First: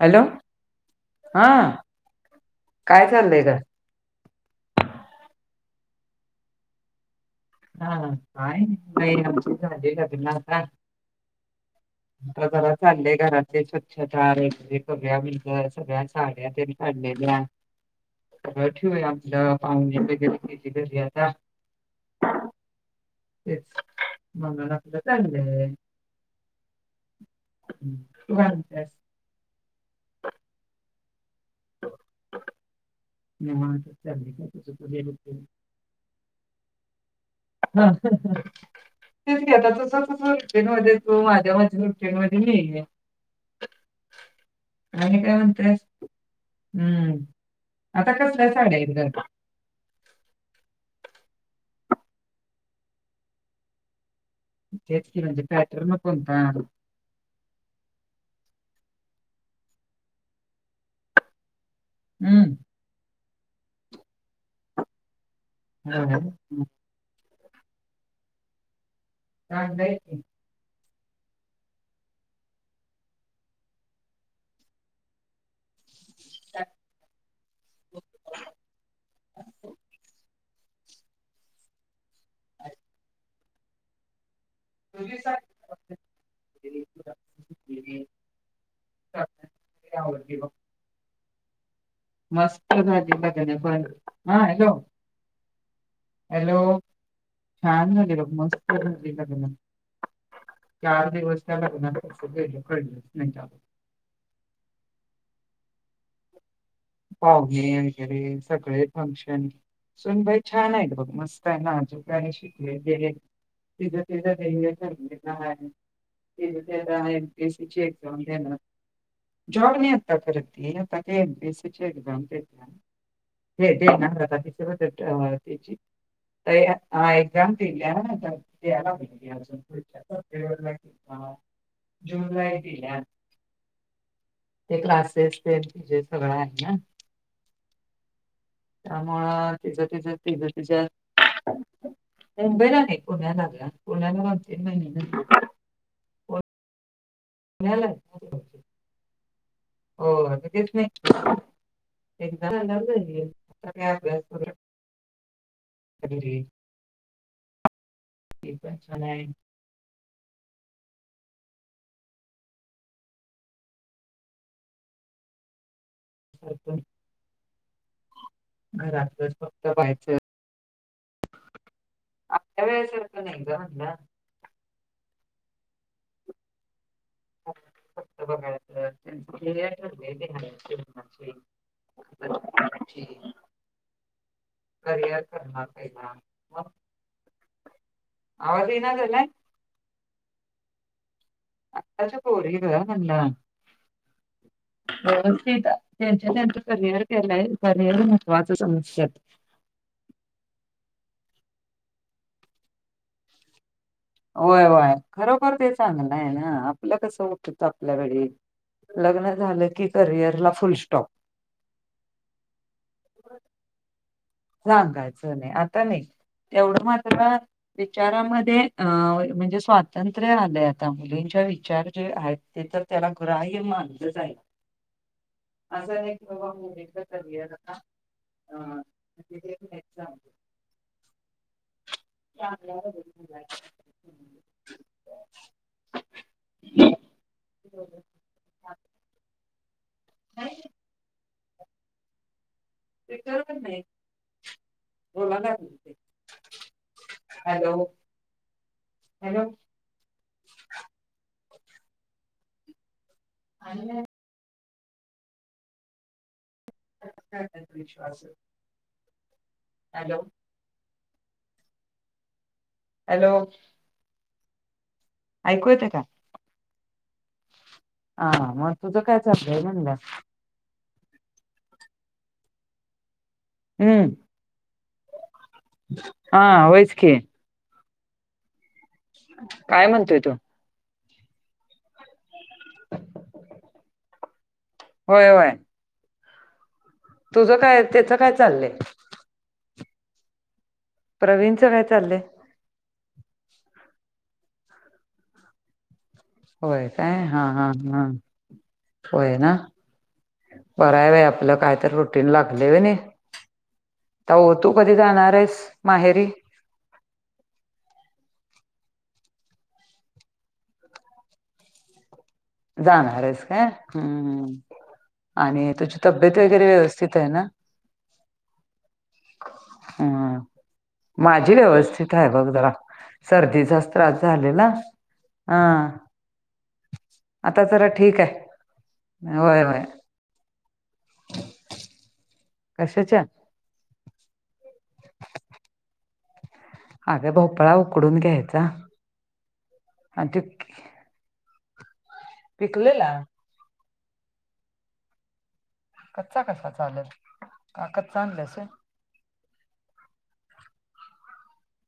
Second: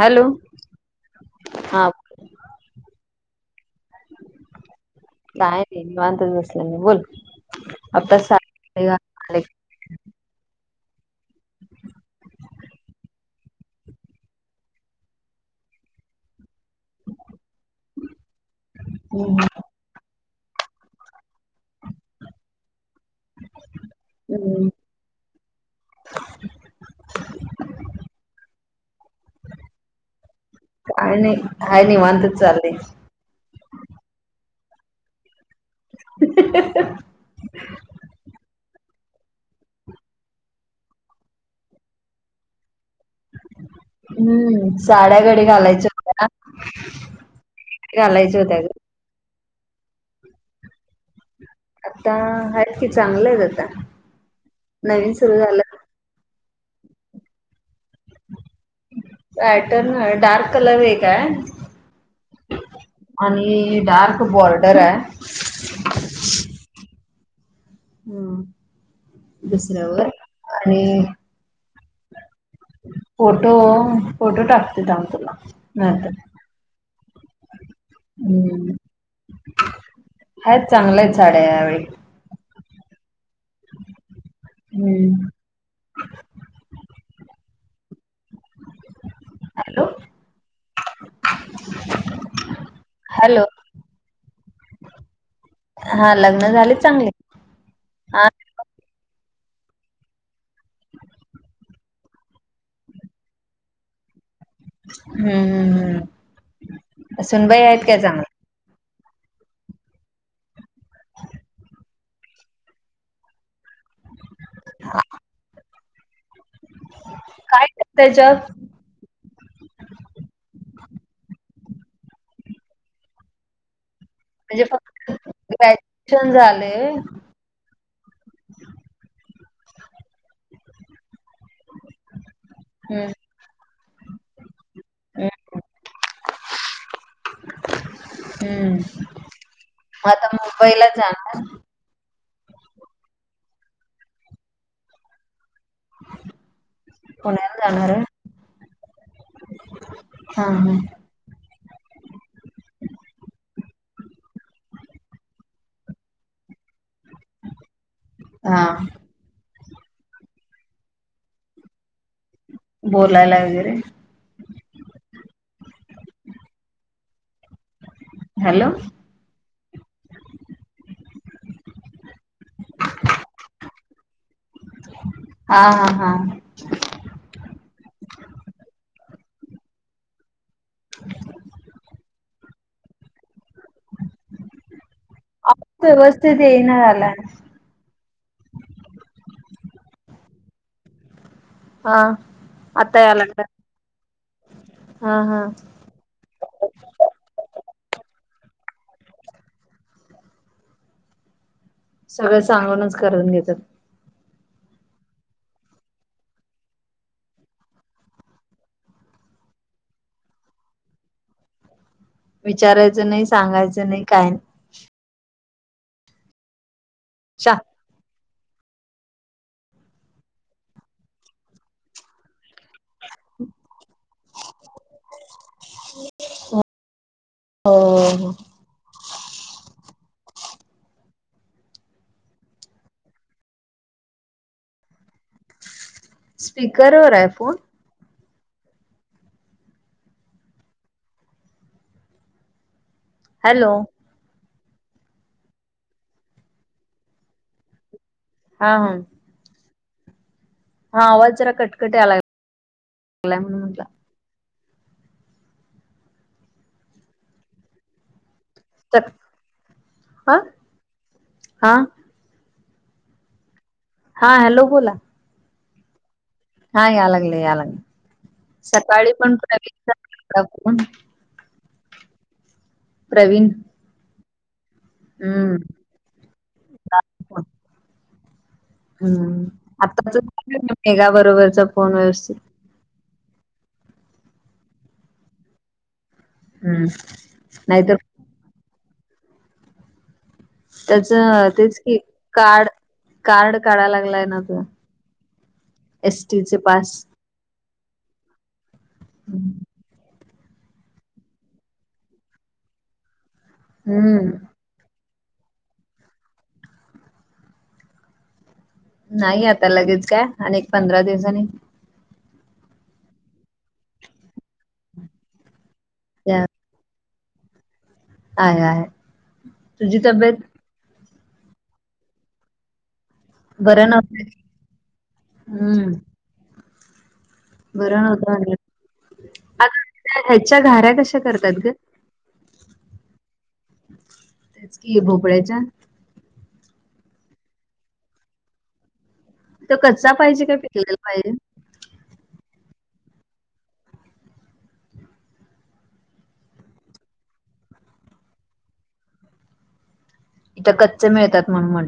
Hello? हा काय चाललंय ग काय ते निवांत बसले बोल. हा आताच साडे कायजला आले का [unintelligible] आता जरा चाललेय घरातले स्वच्छता, [unintelligible] करया म्हणज सगळ्या साड्या काढलेल्या ठेव हम्म आपलं पाहुण्या री केली घरी आता तेच हम्म, म्हणून आपलं चाललं आहे. म्हणत्यात काय नाही, काय निवांतच चाललेय. मिक [unintelligible] [inaudible] हा हम हम [unintelligible] तेच घ आता त ट्रेन मध्ये तू माझ्या माझ ट्रेन मध्ये मी ये हम्म साड्या आणि काय घडी म्हणते? घालायच्या होत्या हम्म आता घालायच्या कसल्या होत्या ग. साड्या इकडं आता आहेत कि चांगलं आहे आता तेच नवीन कि सुरू मग झालं पॅटर्न कोणता? पॅटर्न डार्क कलर आहे काय? हम्म. आणि डार्क बॉर्डर आहे. हा हा. हम, चांगलंय दुसऱ्यावर की. आणि फोटो फोटो टाकते थांब तुला नाही तर हम् हायच चांगलंय साड्या यावेळी हा [unintelligible] हम्म तुम्ही [unintelligible] हॅलो त्यावरती आहे बघ [inaudible] मस्त झाली हॅलो [unintelligible] हा हॅलो? हा लग्न हॅलो झाले चांगली? छान झाली ल मस्त झाली लग्न चार दिवस त्या लग्न. [unintelligible] भेकळ नाही का? हम्म हम्म हम्म. पावघे सुनबाई आहेत काय वगैरे चांगल्या सगळे फंशन सुन बाई छान आहेत बघ मस्त आहे नाज गणी शिकले. सीधे सीधे देे तर घ एम पी एस काय सी ज ची त्याच्या एक्झ म्हणजे जॉबनी आता करत आता M P S C. [unintelligible] Check bounce दे [unintelligible] फक्त ग्रॅज्युएशन त्याची झालंय [inaudible] जाते ल यायला म्हहि अजून पु [unintelligible] जूनला दिल्या हम्म ते क्लासेस ते हम्म तजे सगळं आहे. ना [inaudible] हम्म त्यामुळं तिचं तज मग आता तिज मुंबईला तिच्या जाणार मुंबईला नाही पुण्या लागला पुण्याला दोन तीन महिने. पुण्याला जाणार आहे? हो हा लगेच हा नाही एक्साम झाली की जाईन. ह ह ती हा कशाला आहे. बोलायला वगैरे. हॅलो घरातच फक्त वयच आपल्या वेळेसारखं नाही जाऊ ना. हा हा हा. फक्त बघायचं करिअर देणार आहे. [unintelligible] करिअर अ करणार पहिला. व्यवस्थित ये मग नाही झाला ना? आवाज येन झाला. हा आताच्या पोरीग आता म्हंटल याय लागलाय हा हा ववस्थीत त्यांच्या त्यांच करिअर केलाय करिअर महत्वाचं समजतात. सगळं सांगूनच करून घेतात. होय होय खरोखर ते चांगलं आहे ना आपलं कस उठत आपल्या वेळी. लग्न झालं की करिअर ला फुल स्टॉप. विचारायचं नाही सांगायचं नाही काय. सांगायचं नाही आता नाही तेवढं मात्र. शा विचारामध्ये अ म्हणजे स्वातंत्र्य आलंय आता मुलींच्या विचार जे आहेत ते तर. त्याला ग्राह्य मानलं जाईल. असा अनेक प्रभाम त. हो हो. ह एक्झाम. [inaudible] स्पीकरवर आहे फोन? नाही. स्पीकर वर हॅलो नाही. हो हॅलो. हा हा. हॅलो. हा आवाज जरा कटकट यायला लागलाय म्हणून म्हटला. काय विश्वास आहे. त. हॅलो. ह हा. हॅलो. हा हॅलो बोला. ऐकू येत का हा या लागले या हा लागले मग तुझं सकाळी काय पण चाललंय म्हणलं प्रवीण हम् हम्म हा व्हयचकी. हम्म काय आताच म्हणतोय तू मेगा बरोबरचा फोन व्यवस्थित होय होय. हम्म तुझं काय नाहीतर त्याचं काय चाललंय त्याच प्रवीणचं तेच काय कि चाललंय कार्ड कार्ड काढाय लागलाय ना तर होय पास काय हा हा हा होय ना बरं आहे बाई आपलं कायत रुटीन लागले आहे नाही हम्म तर हो तू कधी जाणार आहेस माहेरी नाही आता लगेच काय अनेक पंधरा दिवसाांनी जाणारच का आणि तुझी तब्येत त्या वगैरे व्यवस्थित शीत आहे ना आहे आहे. तुझी हम तब्येत माझी व्यवस्थित आहे बघ जरा बरं सर्दीचाच त्रास नव्हती झाले ना ह हम्म आता तर बरं ठीक नव्हतं म्हटलं. आहे होय आता होय ह्याच्या घाऱ्या कशा करतात ग कशाच्या तेच कि आहे भोपळ्याच्या हाग भोपळा उकडून घ्यायचा तर कच्चा आणि पाहिजे ते काय पिकलेला पाहिजे पिकलेला कच्चा कसा चालेल काकच आणलं अस इथं कच्च मिळतात म्हणून म्ह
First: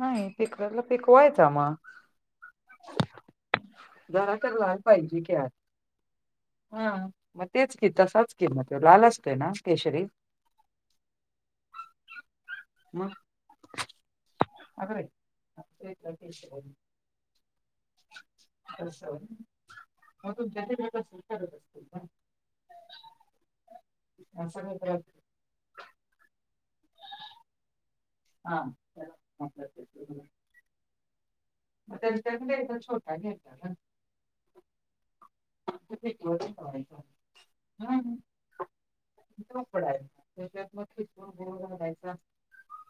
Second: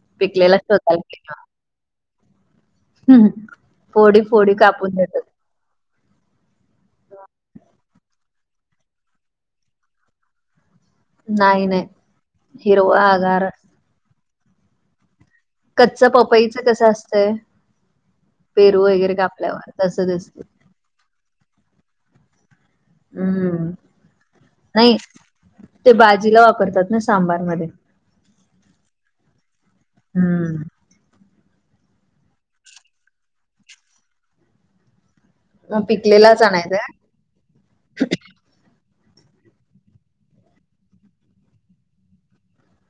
नाही पीक वलं गेलो. पीकवायच आम हम्म. फोडी जरा फोडी तर लाान कापून पाहिजे देतात. कत हा म तेच कि त साचकीि म लाल असते ना केशरी नाही नाही हिरवा मग आगार अग आमच्या कच्च इथला पपाईच केशरी कसं असतय पेरू वगैरे कापल्यावर तस दिसत जत जला स्वीकारत असतील हम्म ना नाही सगळीकडे ते बाजीला वापरतात ना सांबार म हां हम्म. मग त्यांच्याकडे छोटा घेेतात मग पिकलेलाचयच हपडा आहे त्याच्यात मग खिच गो घलायचा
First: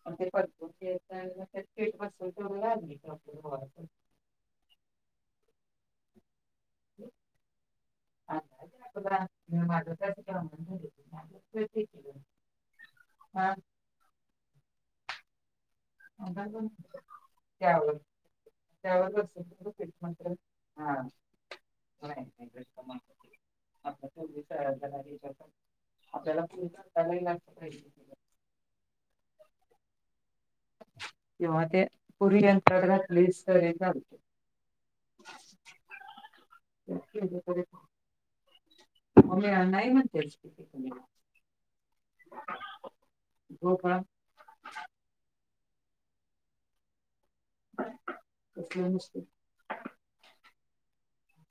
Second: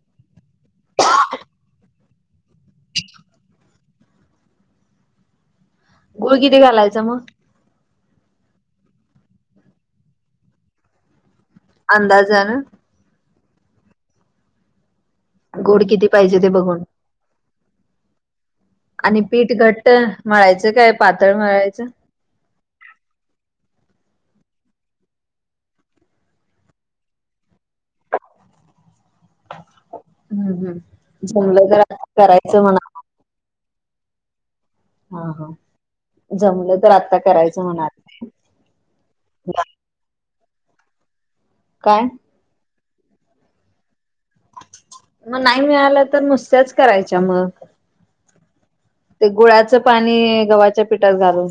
अस ते परत पठ बसून ठू लागली पीठ. गुळ किती घालायचां मग अ अंदाजान गुड किती पाहिजे ते बघून क बल आणि पीठ घट्ट मळायचं काय हा पातळ मळायचं नाही [inaudible] आपल्याला पसला लागत पाहिजे हम्म हम्म. तेव्हा जमलं तर ते आता पुरी करायचं म्हणा. अंतर्गातले स्तर हे ल हा हा जमलं तर आता करायचं म्हणा नाही आ म नाही म्हणते स्थिती तु काय हो का मग नाही मिळालं तर नुसत्याच करायच्या मग कसल्या नस ते गुळाचं पाणी गव्हाच्या पिठात घालून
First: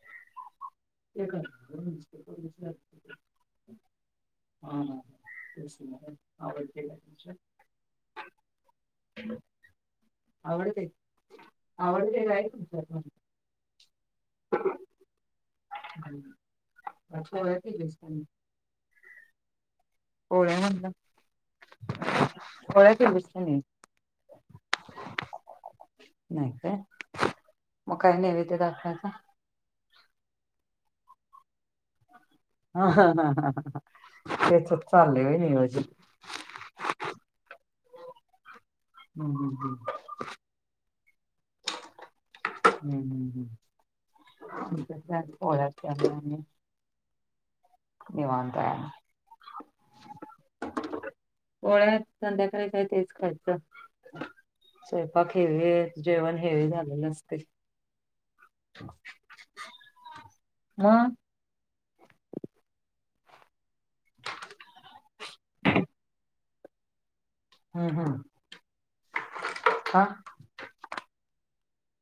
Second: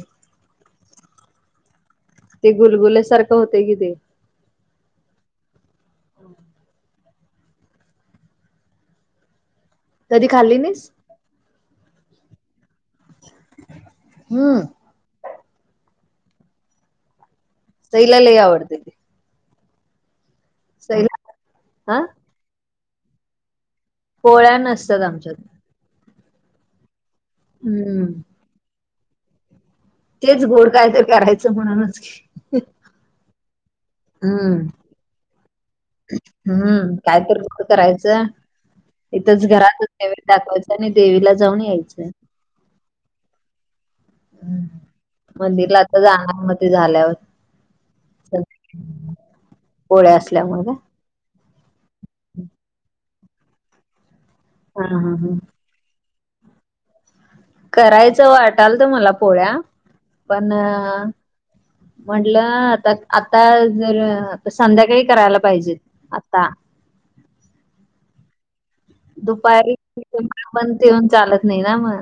एकका ते गुलगुलेसारखं होते कि ते हा तेच आवडते कधी खाल्ली नाहीस? आवडतंय काय तुमच्यात हम्म ती सईला लई बस आवडते पोळ्या म्हणल सईला हा पोळ्या केलीस की नाही पोळ्या नसतात आमच्यात नाही का मग हम्म काय नैवद्य दाखवायचं तेच गोड काय तर करायचं म्हणूनच की ह ह ह ह हम्म तेच च चालय होय चाले नियोजन हम्म काय तर करायचं हम्म, इथंच हम्म, हम्म, घरातच दाखवायचं आणि देवीला जाऊन यायचंय हम्म हम् हम्म हम्म. मी पण आज पोळ्या मंदिरला आता करणार नाही जाणार मग ते झाल्यावर निवांता आहे पोळ्या असल्यामुळे काय पोळ्या संध्याकाळ च काय तेच खायचं हा हा हा. स्वयंपाकेवे जेवण हेवी झाले नसते करायचं वाटाल तर मला पोळ्या पण मग हम्म, म्हटलं आता आता जर संध्याकाळी करायला पाहिजेत आता हम् हम दुपारी पण ते येऊन चालत नाही ना मग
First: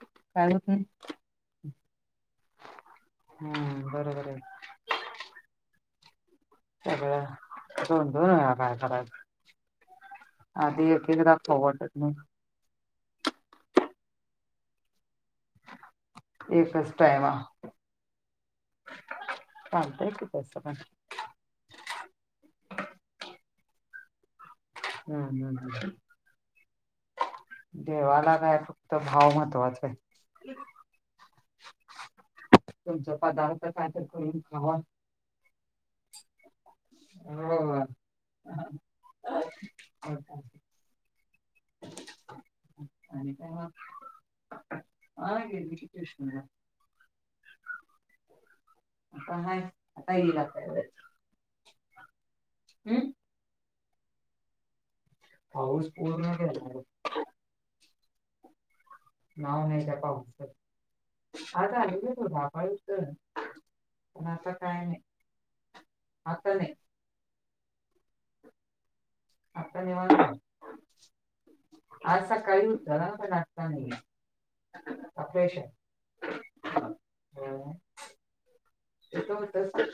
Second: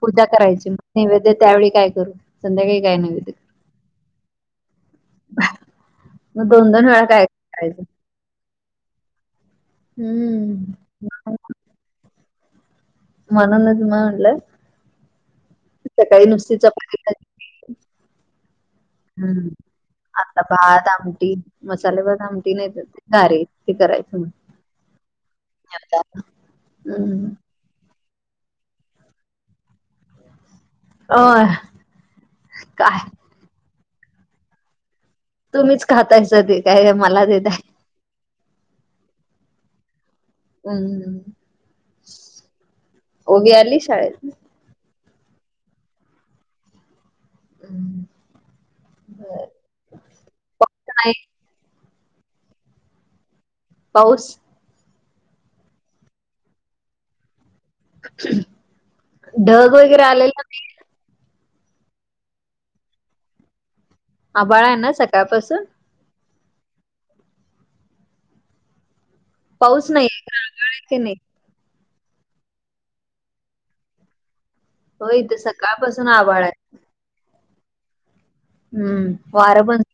पूजा होत करायची मग नाही नैवेद्य त्यावेळी काय करू संध्याकाळी काय नैवेद्य ह् बरोबर आहे [inaudible] दोन अ वेळा काय करायचं दोन दोनयरा हम्म आधी त वाटत नाही म्हणूनच मी म्हंटल सकाळी नुसतीच एकच चपाती करून टाइमा घायच हम्म चालतंय की आता तसं पण भात आमटी मसाले भात आमटी नाही गार करायचं मग हम्म हम्म हम्म. हम्म देवाला काय फक्त भाव महत्त्वाचा आहे अ काय तुमचा पदार्थ काय तर करून खावा तुम्हीच खातायच ते काय मला देतय हो हम् [unintelligible] हम्म. आता हय आता येला पाऊस नाही हम्म पाऊस? पाऊस पूर्ण गेला बघ ढग वगैरे आलेल नाही? आता ल तू राबाय तर पण आता आभाळ आहे काय ना नाही सकाळपासून हता नाही आत्ता पाऊस निवांत नाहीये गारगळ आहे की नाही आज सकाळी होत पण आता नाहीये हो इथं सकाळपासून आभाळ आहे हो हम्म वार बंद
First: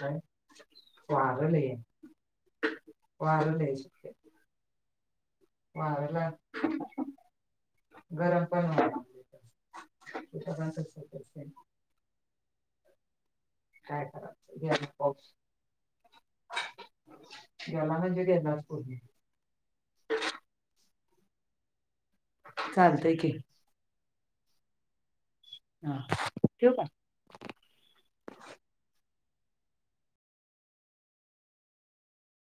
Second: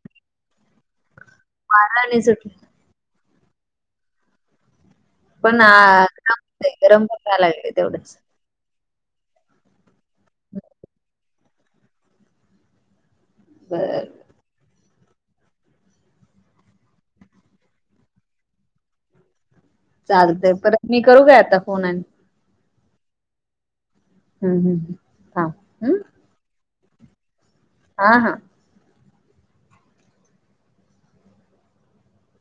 वार लय आणि सुटलं आहे वार पण गरम होयला लागल तेवढंच गरम पण होयला लागला त काय बर करायचं गेला पाऊस गेला म्हणजे गेला पाऊस चालतंय परत मी करू का आता फोन आणि? चालतंय की हम्म हम हा ठेवू का? हा हा